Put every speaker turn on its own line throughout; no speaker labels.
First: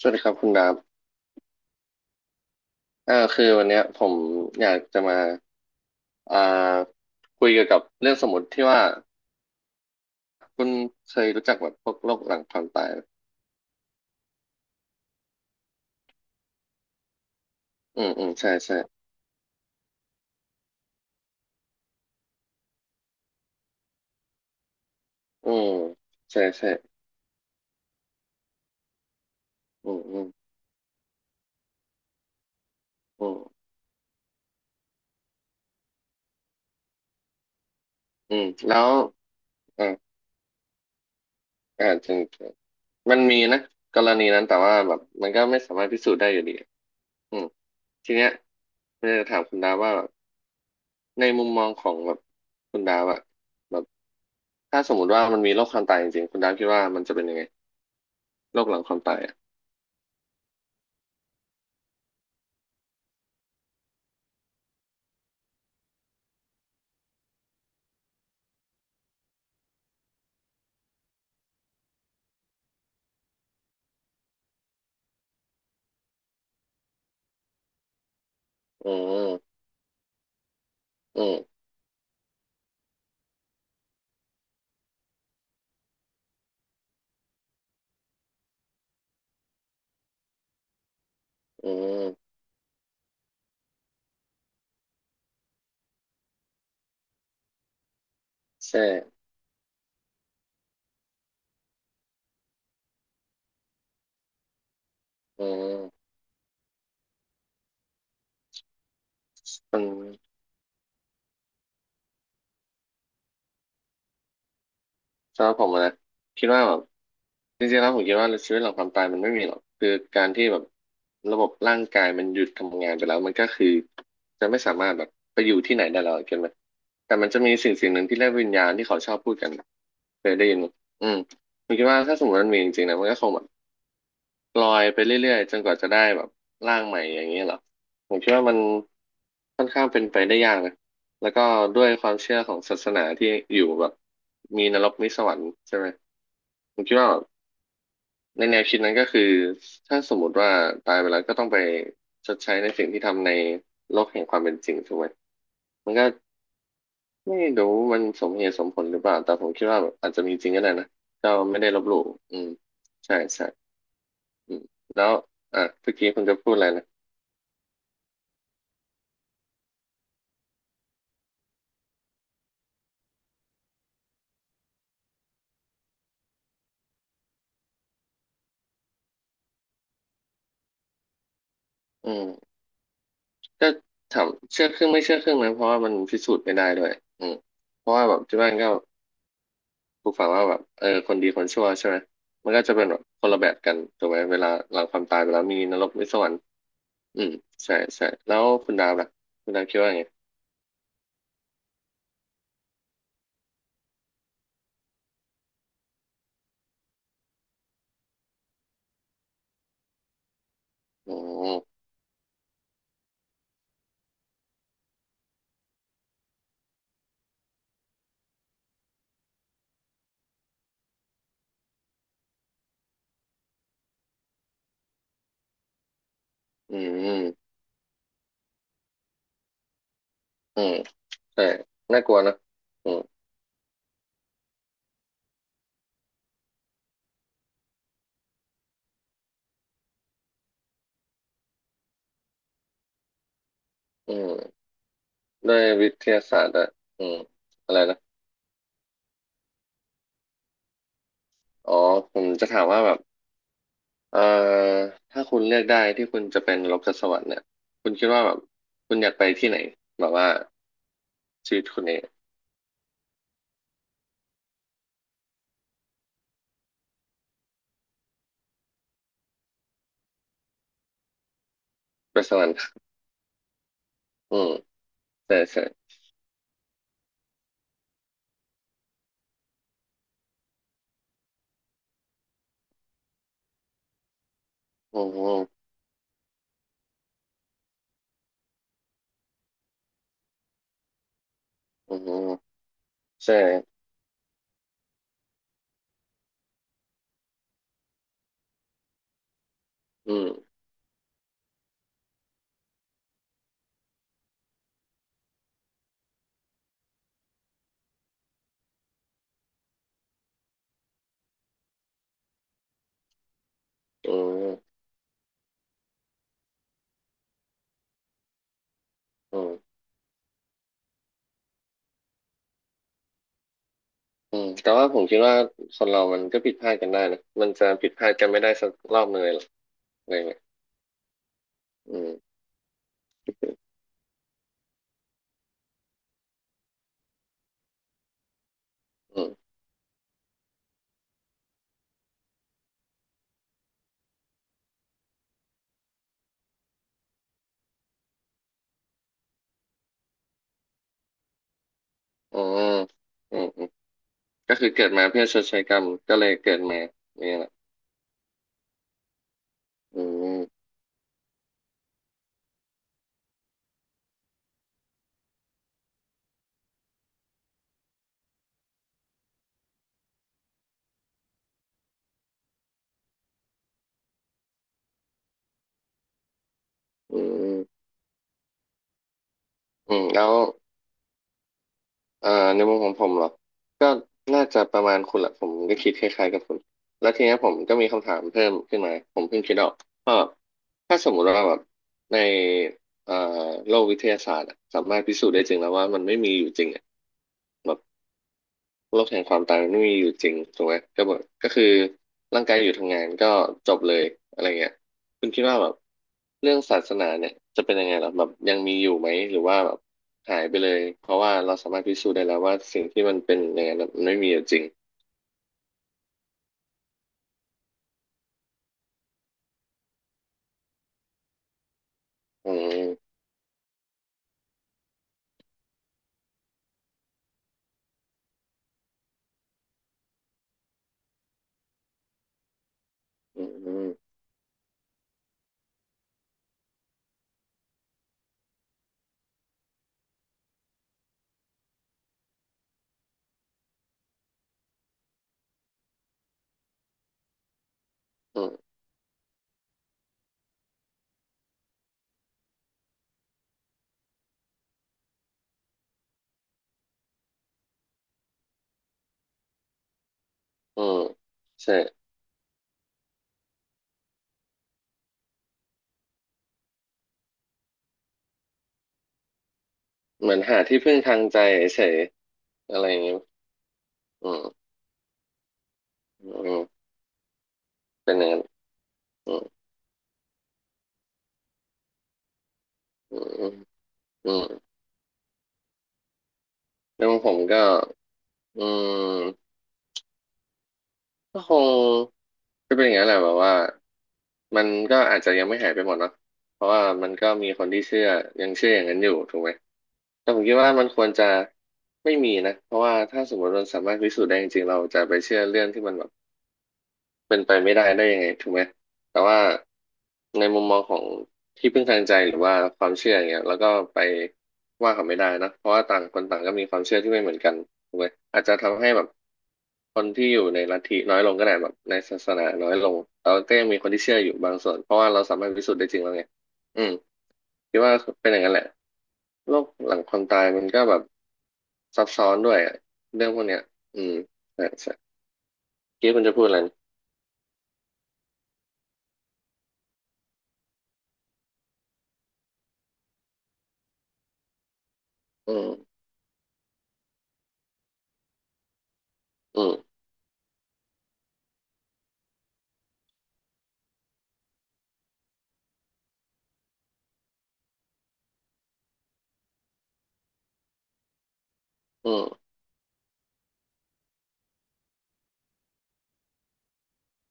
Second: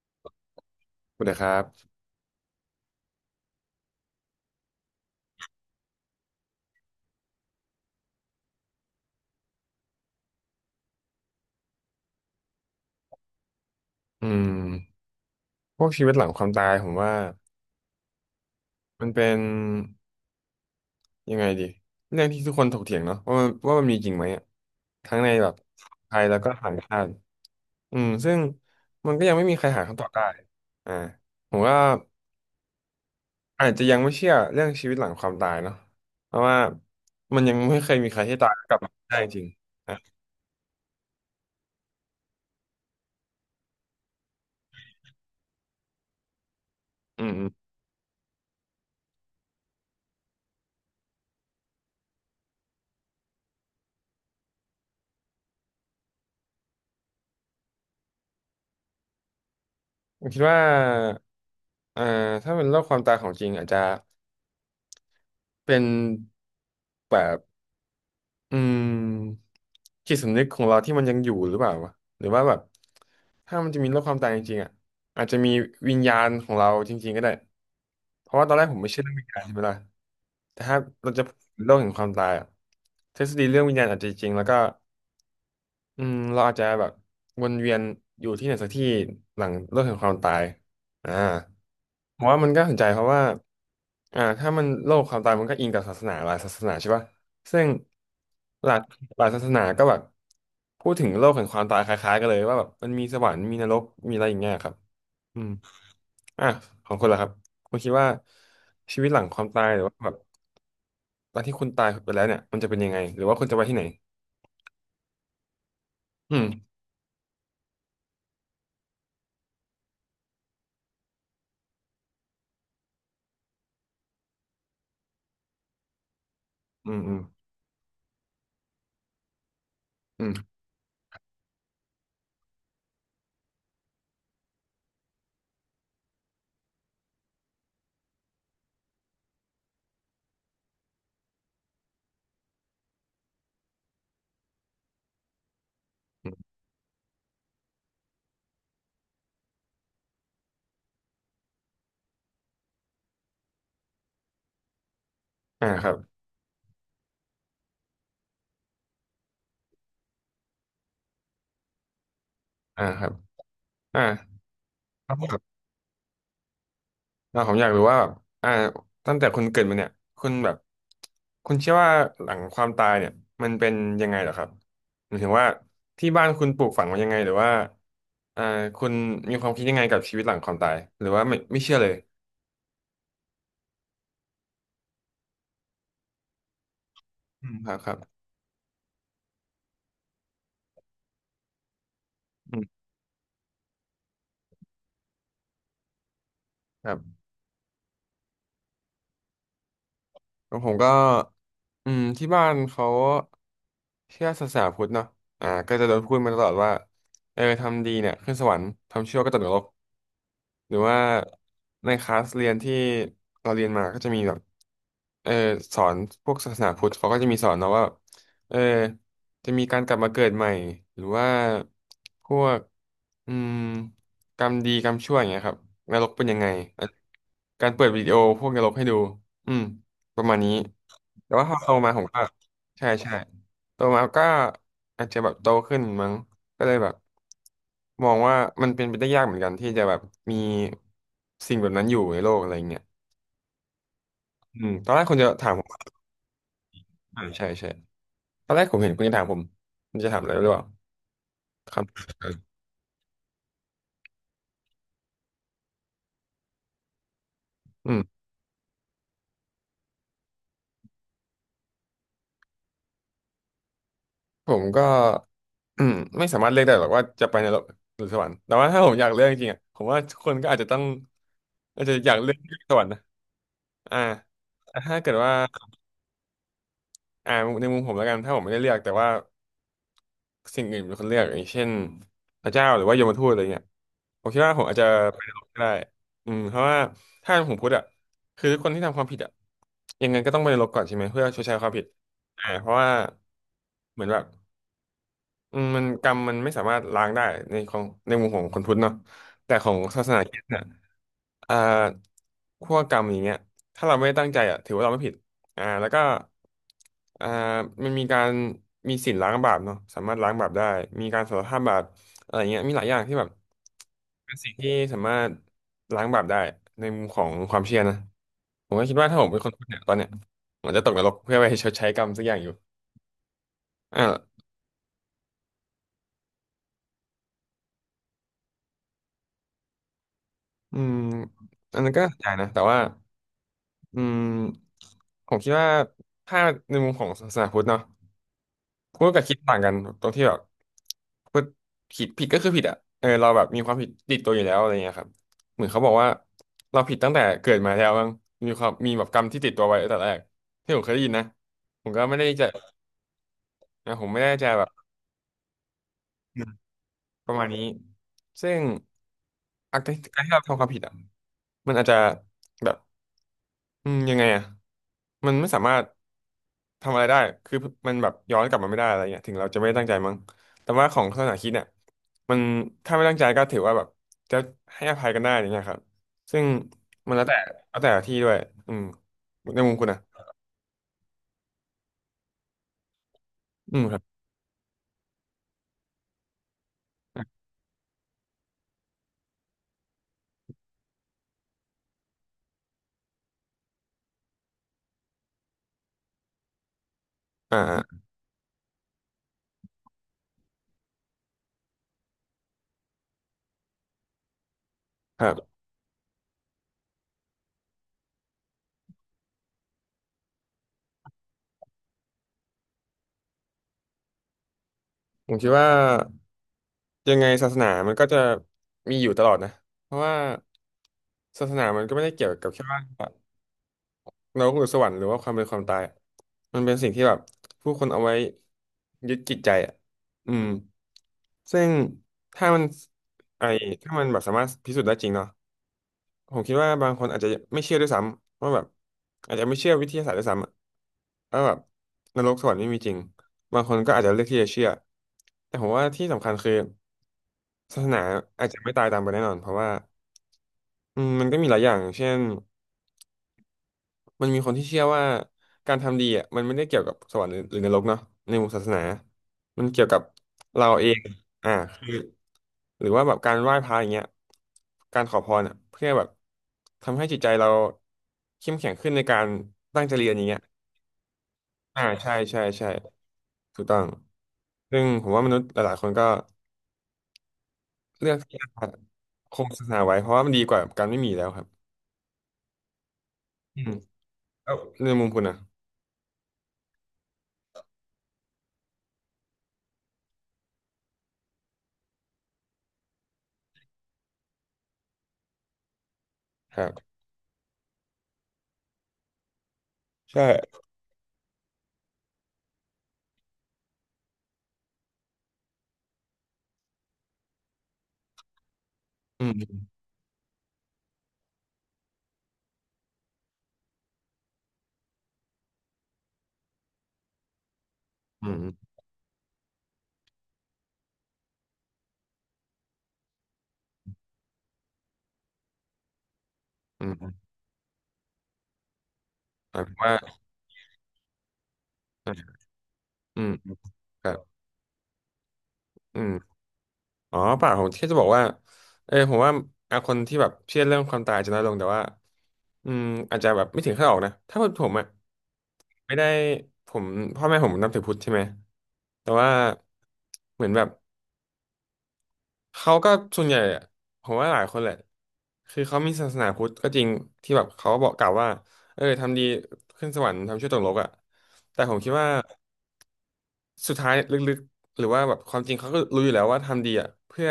สวัสดีครับคุณดาบ
สวัสดีครับ
คือวันเนี้ยผมอยากจะมาอ่าคุยเกี่ยวกับเรื่องสมมติที่ว่าคุณเคยรู้จักแบบพวกโรคหลังความตายไหม
อืมพวกชีวิตหลังความตายผมว่า
อืมอืมใช่ใช่
มันเป็นยังไงดีเรื่องที่ทุกคนถกเถียงเนาะว่ามันมีจริงไหมอะทั้งในแบ
อื
บ
ม
ไทยแล้ว
ใช่
ก็
ใช่
ต่างชาติอืมซึ่งมันก็ยังไม่มีใครหา
อื
คำ
ม
ตอบ
อื
ได้
ม
อ่าผมว่า
อื
อา
ม
จจะยังไม่เชื่อเรื่องชีวิตหลังความตายเนาะเพราะว่ามันยังไม่เคยมีใคร
อื
ที่
ม
ตายแล้วกลั
แล้
บ
ว
มาได้จริง
อ่า
นะ
จริงจริงมันมีนะกรณีนั้นแต่ว่าแบบมันก็ไม่สามารถพิสูจน์ได้อยู่ดี
อืม
อื
อื
ม
ม
ทีเนี้ยผมอยากจะถามคุณดาบว่าแบบในมุมมองของแบบคุณดาบอะแบบถ้าสมมติว่ามันมีโรคความตายจริงๆคุณดาบคิดว่ามันจะเป็นยังไง โรคหลังความตายอ่ะ
ผมคิดว่าเอ่อถ้าเป็นโรคความตายของจริงอาจจะเป็นแบบ อืมจิตสำนึกของเราที่มันยังอยู่หรือเปล่าวะหรือว่าแบบถ้ามันจะมีโลกความตายจริงๆอ่ะอาจจะมีวิญญาณของเราจริงๆก็ได้เพราะว่าตอนแรกผมไม่
อื
เชื่อเรื่องวิญ
ม
ญาณใช่ไหมล่ะแต่ถ้าเรา
อื
จะพูด
ม
ถึงโลกแห่งความตายอ่ะทฤษฎีเรื่องวิญญาณอาจจะจริงแล้วก็ อืมเราอาจจะแบบวนเวียนอยู่ที่ไหนสักที่หลังโลกแห่งความตายอ่า
อื
ผม
ม
ว่ามันก็สนใจเพราะว่าถ้ามันโลกความตายมันก็อิงกับศาสนาหลายศาสนาใช่ป่ะซึ่งหลาย
ใช่
หลายศาสนาก็แบบพูดถึงโลกแห่งความตายคล้ายๆกันเลยว่าแบบมันมีสวรรค์มีนรกมีอะไรอย่างเงี้ยครับอื
อื
ม
ม
อ่ะของคุณล่ะครับคุณคิดว่าชีวิตหลังความตายห
มั
รื
น
อว่าแบบตอนที่คุณตายไปแล้วเนี่ยมันจะเป็นยังไงหรือว่าคุณจะไปที่ไหน
สำหรับผมอะนะ
อื
คิดว่า
ม
แบบจริงๆแล้วผมคิดว่าชีวิตหลังความตายมันไม่มีหรอกคือการที่แบบระบบร่างกายมันหยุดทำงานไปแล้วมันก็คือ จะไม่สามารถแบบไปอยู่ที่ไหนได้แล้วเข้าใจไหม
อืมอื
แต่
ม
มันจะมีสิ่งสิ่งหนึ่งที่เรียกวิญญาณที่เขาชอบพูดกัน
อื
เค
ม
ยได้ยินไหมอืมผมคิดว่าถ้าสมมติมันมีจริงๆนะมันก็คงแบบ ลอยไปเรื่อยๆจนกว่าจะได้แบบร่างใหม่อย่างนี้เหรอผมคิดว่ามันค่อนข้างเป็นไปได้ยากนะแล้วก็ด้วยความเชื่อของศาสนาที่อยู่แบบมีนรกมีสวรรค์ใช่ไหม
อืม
ผมคิดว่าแบบในแนวคิดนั้นก็คือถ้าสมมติว่าตายไปแล้วก็ต้องไปชดใช้ในสิ่งที่ทำในโลกแห่งความเป็นจริงถูกไหม
อ่าค
มั
รั
น
บ
ก็ไม่รู้มันสมเหตุสมผลหรือเปล่าแต่ผมคิดว่าแบบอาจจะมีจริงก็ได้นะก็ไม่ได้ลบหลู่อืม
อ่าครับ
ใช่ใช่
อ่า
อืมแล้
ค
ว
รับครับ
อ่ะเมื่อกี้คุณจะพูดอะไรนะ
ผมอยากรู้ว่าแบบอ่าตั้งแต่คุณเกิดมาเนี่ยคุณแบบคุณเชื่อว่าหลังความตายเนี่ยมันเป็นยังไงเหรอครับหมายถึงว่าที่บ้านคุณปลูกฝังมายังไงหรือว่าอ่าคุณมีความคิดยังไงกับชีวิตหลังความตายหรือว่าไม่เชื่อเลย
อืม ก็ถามเชื่อครึ่งไม่เชื่อครึ่งนะเพราะว่ามันพิสูจน์ไม่ได้ด้วยอืม
อืมครับ
เพ
ครั
ราะว่าแบ
บ
บที่บ้านก็ปลูกฝังว่าแบบเออคนดีคนชั่วใช่ไหมมัน
อื
ก็จะเป็
ม
นแบบคนละแบบกันถูกไหมเวลาหลังความตายไปแล้วมีนรกมีสวรรค์
ครับ
อืมใช่ใช่แล้วคุณดาวล่ะคุณดาวคิดว่าไง
แล้วผมก็อืมที่บ้านเขาเชื่อศาสนาพุทธเนาะอ่าก็จะโดนพูดมาตลอดว่าเออทำดีเนี่ยขึ้นสวรรค์ทำชั่วก็ตกนรก หรือว่า
ออ
ในคลาสเรียนที่เราเรียนมาก็จะมีแบบเออสอนพวกศาสนาพุทธเขาก็จะมีสอนเนาะว่าเออจะมีการกลับมาเกิดใหม่หรือว่าพวกอืมกรรมดีกรรมชั่วอย่างเงี้ยครับนรกเป็นยังไง
อื
อั
ม
น
อืม
การเปิดวิดีโอพวกนรกให้ดูอืมประมาณนี้
อืม
แต่
ใช่
ว่าพอโตมาผ
น่า
ม
กลั
ก็
วนะ
ใช่
อืม
ใช่ โตมาก็อาจจะแบบโตขึ้นมั้งก็เลยแบบมองว่ามันเป็นไปได้ยากเหมือนกันที่จะแบบมีสิ่งแบบนั้นอยู่ในโลกอะไรเงี้ย
อื
อื
ม
มตอนแรกคุณจะถาม
ด้ว
ผ
ยวิ
ม
ทยาศาสตร์อะอืม
อ่าใช่ใช่
อะไรนะ
ตอนแรกผมเห็นคุณจะถามผมคุณจะถามอะไรหรือเปล่า
อ๋
ค
อ
รับ
ผมจะถามว่าแบบ เอ่อถ้าคุณเลือกได้ที่คุณจะเป็นโลกสวรรค์เนี่ยคุ
อื
ณ
ม
คิดว่าแบบคุณอยากไปที่ไหนแบบว่าชีวิตคุณเนี่ย
ผมก็อืมไม่สามารถเลือกได้หรอกว่าจะไปในโลกหรือสวรรค์แต่ว่าถ้าผมอยากเลือกจริงๆอ่ะผมว่าคนก็อาจจะต้องอาจจะอยา
ไป
กเลื
ส
อก
วรรค์
สวรรค์นะอ่า
อืม
แต่ถ้าเกิดว่า
ใช่ใช่
อ่าในมุมผมแล้วกันถ้าผมไม่ได้เลือกแต่ว่า สิ่งอื่นเป็นคนเลือกอย่างเช่นพระเจ้าหรือว่าโยมทูตอะไรเงี้ยผมคิดว่าผมอาจจะ
อื
ไปนรก
ม
ก็ได้อืมเพราะว่าถ้าผมพูดอ่ะคือคนที่ทำความผิดอ่ะยังไงก็ต้องไปนรกก่อนใช่ไหมเพื่อชดใช้ความผิด
อืม
เพราะว่า
ใช่
เหมือนแบบอืมมันกรรมมันไม่สามารถล้างได้ในของในมุมของคนพุทธเนาะแต่ของศาส
อื
นาคริสต์
ม
เนี่ย อ่าขั้วกรรมอย่างเงี้ยถ้าเราไม่ได้ตั้งใจอ่ะถือว่าเราไม่ผิดอ่าแล้วก็อ่ามันมีการมีศีลล้างบาปเนาะสามารถล้างบาปได้มีการสารภาพบาปอะไรเงี้ยมีหลายอย่างที่แบบ
อื
เป็นสิ่งที่
ม
สามารถล้างบาปได้ในมุมของความเชื่อนะผมก็คิดว่าถ้าผม
อื
เป็นคนพูด
ม
เนี่ยตอนเนี้ยผมจะตกนรกเพื่อไปชดใช้กรรมสักอย่างอยู่
อื
อ่า
มแต่ว่าผมคิดว่าคนเรามันก็ผิดพลาดกันได้นะมันจะผิดพลาดกันไม่ได้สักรอบหนึ่งเลยหรอกอะไรเงี้ย
อืมอันนั้น
อื
ก็ใช่
ม
นะแต่ว่าอืมผมคิดว่าถ้าในมุมของศาสนาพุทธเนาะ พูด
อื
กับ
ม
คิดต่างกันตรงที่แบบพูดผิดก็คือผิดอ่ะเออเราแบบมีความผิดติดตัวอยู่แล้วอะไรเงี้ยครับเหมือนเขาบอกว่าเราผิดตั้งแต่เกิดมาแล้วมั้งมีความมีแบบกรรมที่ติดตัวไว้ตั้งแต่แรกที่ผมเคยได้ยินนะผมก็ไม่ได้
อื
จะ
มอืมอืม
นะผมไม่ได้จะ
ก็
แบ
คื
บ
อเกิดมาเพื่อชดใช้กรรมก็เลยเกิดมา
ป
เนี่
ระ
ยแห
มาณ
ละ
นี้ซึ่งอาการ
อื
การที่
ม
เราทำความผิดอ่ะมันอาจจะแบบ ยังไงอ่ะมันไม่สามารถทำอะไรได้คือมันแบบย้อนกลับมาไม่ได้อะไรเงี้ยถึงเราจะไม่ได้ตั้งใจมั้งแต่ว่าของศาสนาคริดเนี่ยมันถ้าไม่ตั้งใจก็ถือว่าแบบจะให้อภัยกันได้อย่างเงี้ยครับซึ่งมัน
อื
แล้วแต่
ม
แล้วแต่ที่ด้วยอืมในมุมคุณ
อื
นะ
มแล้ว อ่าในมุมของผมเหรอ
อืม
ก็
ครับ
น่าจะประมาณคุณแหละผมก็คิดคล้ายๆกับคุณแล้วทีเนี้ยผมก็มีคำถามเพิ่มขึ้นมาผมเพิ่งคิดออกก็ถ้าสมมุติว่าแบบในเอ่อโลกวิทยาศาสตร์อะสามารถพิสูจน์ได้จริงแล้วว่ามันไม่มีอยู่จริงอะแบบ
อ่า
โลกแห่งความตายมันไม่มีอยู่จริงถูกไหมก็บอกก็คือร่างกายอยู่ทำงานก็จบเลยอะไรเงี้ย
ค
คุณ
รั
คิดว่า
บ
แบบเรื่องศาสนาเนี่ยจะเป็นยังไงหรอแบบยังมีอยู่ไหมหรือว่าแบบหายไปเลยเพราะว่าเราสามารถพิสูจน์ได้แล้วว่าสิ่งที่มันเป็นอย่างนั้นมันไม่มีอยู่จริง
ผมคิดว่ายังไงศาสนามันก็จะมีอยู่ตลอดนะเพราะว่าศาสนามันก็ไม่ได้เกี่ยวกับ
อื
แค่ว่า
ม
เรกคือสวรรค์หรือว่าความเป็นความตายอะมันเป็นสิ่งที่แบบผู้คนเอาไว้ยึดจิตใจอ่ะอืมซึ่งถ้ามันไอ
อืม
ถ้ามันแบบสามารถพิสูจน์ได้จริงเนาะผมคิดว่าบางคนอาจจะไม่เชื่อด้วยซ้ำว่าแบบอาจจะไม่เชื่อวิทยาศาสตร์ด้วยซ้ำอะว่าแบบนรกสวรรค์ไม่มีจริงบางคนก็อาจจะเลือกที่จะเชื่อแต่ผมว่าที่สำคัญคือศาสนา
อื
อาจ
มอื
จะไม่
ม
ตายตามไปแน่นอนเพราะว่าอืมมันก็มีหลายอย่างเช่น มันมีคนที่เชื่อว่าการทำดีอ่ะมันไม่ได้เกี่ยวกับสวรรค์หรือนรกเนาะในมุมศาสนามันเกี่ยวกับเรา
อื
เอ
ม
งอ่า
ใช่
คือหรือว่าแบบการไหว้พระอย่างเงี้ยการขอพรอ่ะเพื่อแบบทำให้จิตใจเราเข้มแข็งขึ้นในการตั้งใจเรียนอย่าง
เหมื
เงี้
อ
ย
นหาที่พึ่งทางใจ
อ่า
เฉย
ใช่ใช่ใช่
ๆอะไรอย่างเงี้ย
ถูกต้อง
อืม
ซึ่งผมว่ามนุษย์หลายๆคนก็
อืม
เลื
เป็
อ
น
ก
อย่าง
ที่
นั้น
จะ
อื
ค
ม
งศาสนาไว้เพราะว่ามันดีกว่าการไม่มีแล้วครับ
อืมอืม
อืม
อืม
แล้วในมุมคุณนะ
แล้วงผมก็อืม ก็คงก็เป็นอย่างนั้นแหละแบบว่ามันก็อาจจะยังไม่หายไปหมดเนาะ
ค
เพ
รั
ราะว่า
บ
มันก็มีคนที่เชื่อยังเชื่ออย่างนั้นอยู่ถูกไหมแต่ผมคิด
ใช่
ว่ามันควรจะไม่มีนะเพราะว่าถ้าสมมติมันสามารถพิสูจน์ได้จริงๆเราจะไปเชื่อเรื่องที่มันแบบ เป็นไปไม่ได้ได้ยังไงถูกไหมแต่
อื
ว่า
ม
ในมุมมองของที่พึ่งทางใจหรือว่าความเชื่ออย่างเงี้ยแล้วก็ไปว่าเขาไม่ได้นะเพราะว่าต่างคนต่างก็มีความเชื่อที่ไม่เหมือนกันถูกไหม
อืม
อาจ
อืม
จะทำให้แบบคนที่อยู่ในลัทธิน้อยลงก็ได้แบบในศาสนาน้อยลงแต่ว่าก็ยังมีคนที่เชื่ออยู่บางส่วนเพราะว่าเราสามารถพิสูจน์ได้จริงแล้วไงอื
อื
ม
ม
คิดว่าเป็นอย่างนั้นแหละ
ห
โล
มาย
ก
ถึง
ห
ว่า
ลังความตายมันก็แบบซับซ้อน
อ่ะ
ด้วยอะ
อื
เรื่อง
ม
พวกเนี้ยอื
ครั
ม
บ
ใช่ใช่
อื
เมื่อ
ม
กี้คุณจะพูดอะไรนะ
อ๋อเปล่าผมแค่จะบอกว่าเออผมว่าอ่ะคนที่แบบเชื่อเรื่องความตายจะน้อยลงแต่ว่าอืมอาจจะแบบไม่ถึงขั้นออกนะถ้าเป็นผมอ่ะ
อืม
ไม่ได้ผมพ่อแม่ผมนับถือพุทธใช่ไหมแต่ว่า
อืม
เหมือนแบบเขาก็ส่วนใหญ่อะผมว่าหลายคนแหละคือเขามีศาสนาพุทธก็จริงที่แบบเขาบอกกล่าวว่าเออทำดีขึ้นสวรรค์ทำชั่วตกนรกอ่ะแต่ผมคิดว่า
อืม
สุดท้ายลึกๆหรือว่าแบบความจริงเขาก็รู้อยู่แล้วว่าทำดีอ่ะเพื่อ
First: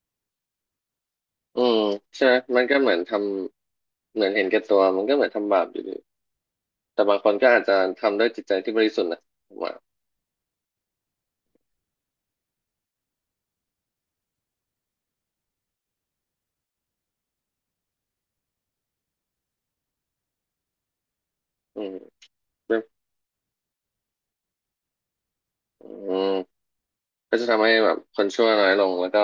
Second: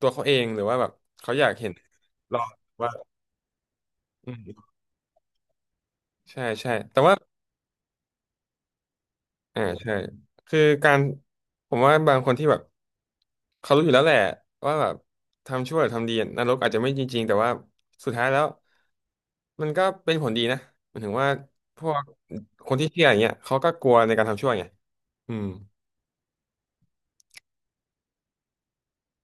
ตัวเขาเองหรือว่าแบบเขาอยาก
อื
เห็น
มใช่ไหม
เรา
มันก็เห
ว่า
มือนทำเหมือ
อื
นเห็นแก่
ม
ตัว มันก็เหมือนทำบาปอยู่ดี
ใช่ใช่แต่
แต่
ว่า
บางคนก็อาจจะทำด้วยจิตใจที่บริสุทธิ์นะผม
อ่า
ว่า
ใช่คือการผมว่าบางคนที่แบบเขารู้อยู่แล้วแหละว่าแบบทำชั่วหรือทำดีนรกอาจจะไม่จริงๆแต่ว่าสุดท้ายแล้วมันก็เป็นผลดีนะหมายถึงว่าพ
อื
ว
ม
กค
แบ
น
บ
ที่เชื่ออย่างเงี้ยเขาก็กลัวในการทำชั่วไงอืม
อืมก็จะทำให้แบบคนชั่วน้อยลงแล้วก็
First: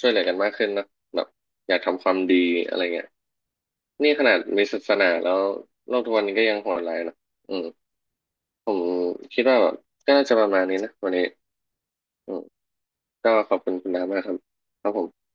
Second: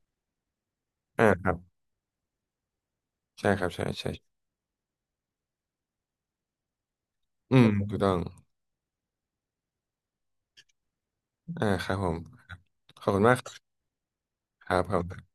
ช่วยเหลือกันมากขึ้นนะแบ
อ่า
บ
ครับ
อยากทำความดีอะไรเงี้ย
ใช่ครับใช่ใช่
นี่ขนาดมีศาสนาแล้วโลกทุกวันนี้ก็ยังโหดร้ายนะอื
อื
ม
มถูกต้อง
ผมคิดว่าแบบก็น่าจะประมาณนี้นะวันนี้
อ่าครับผม
อืม
ขอบคุณ
ก็
มากค
ข
รั
อบคุณ
บ
คุณน้ามากครับ
คร
ครับ
ั
ผม
บ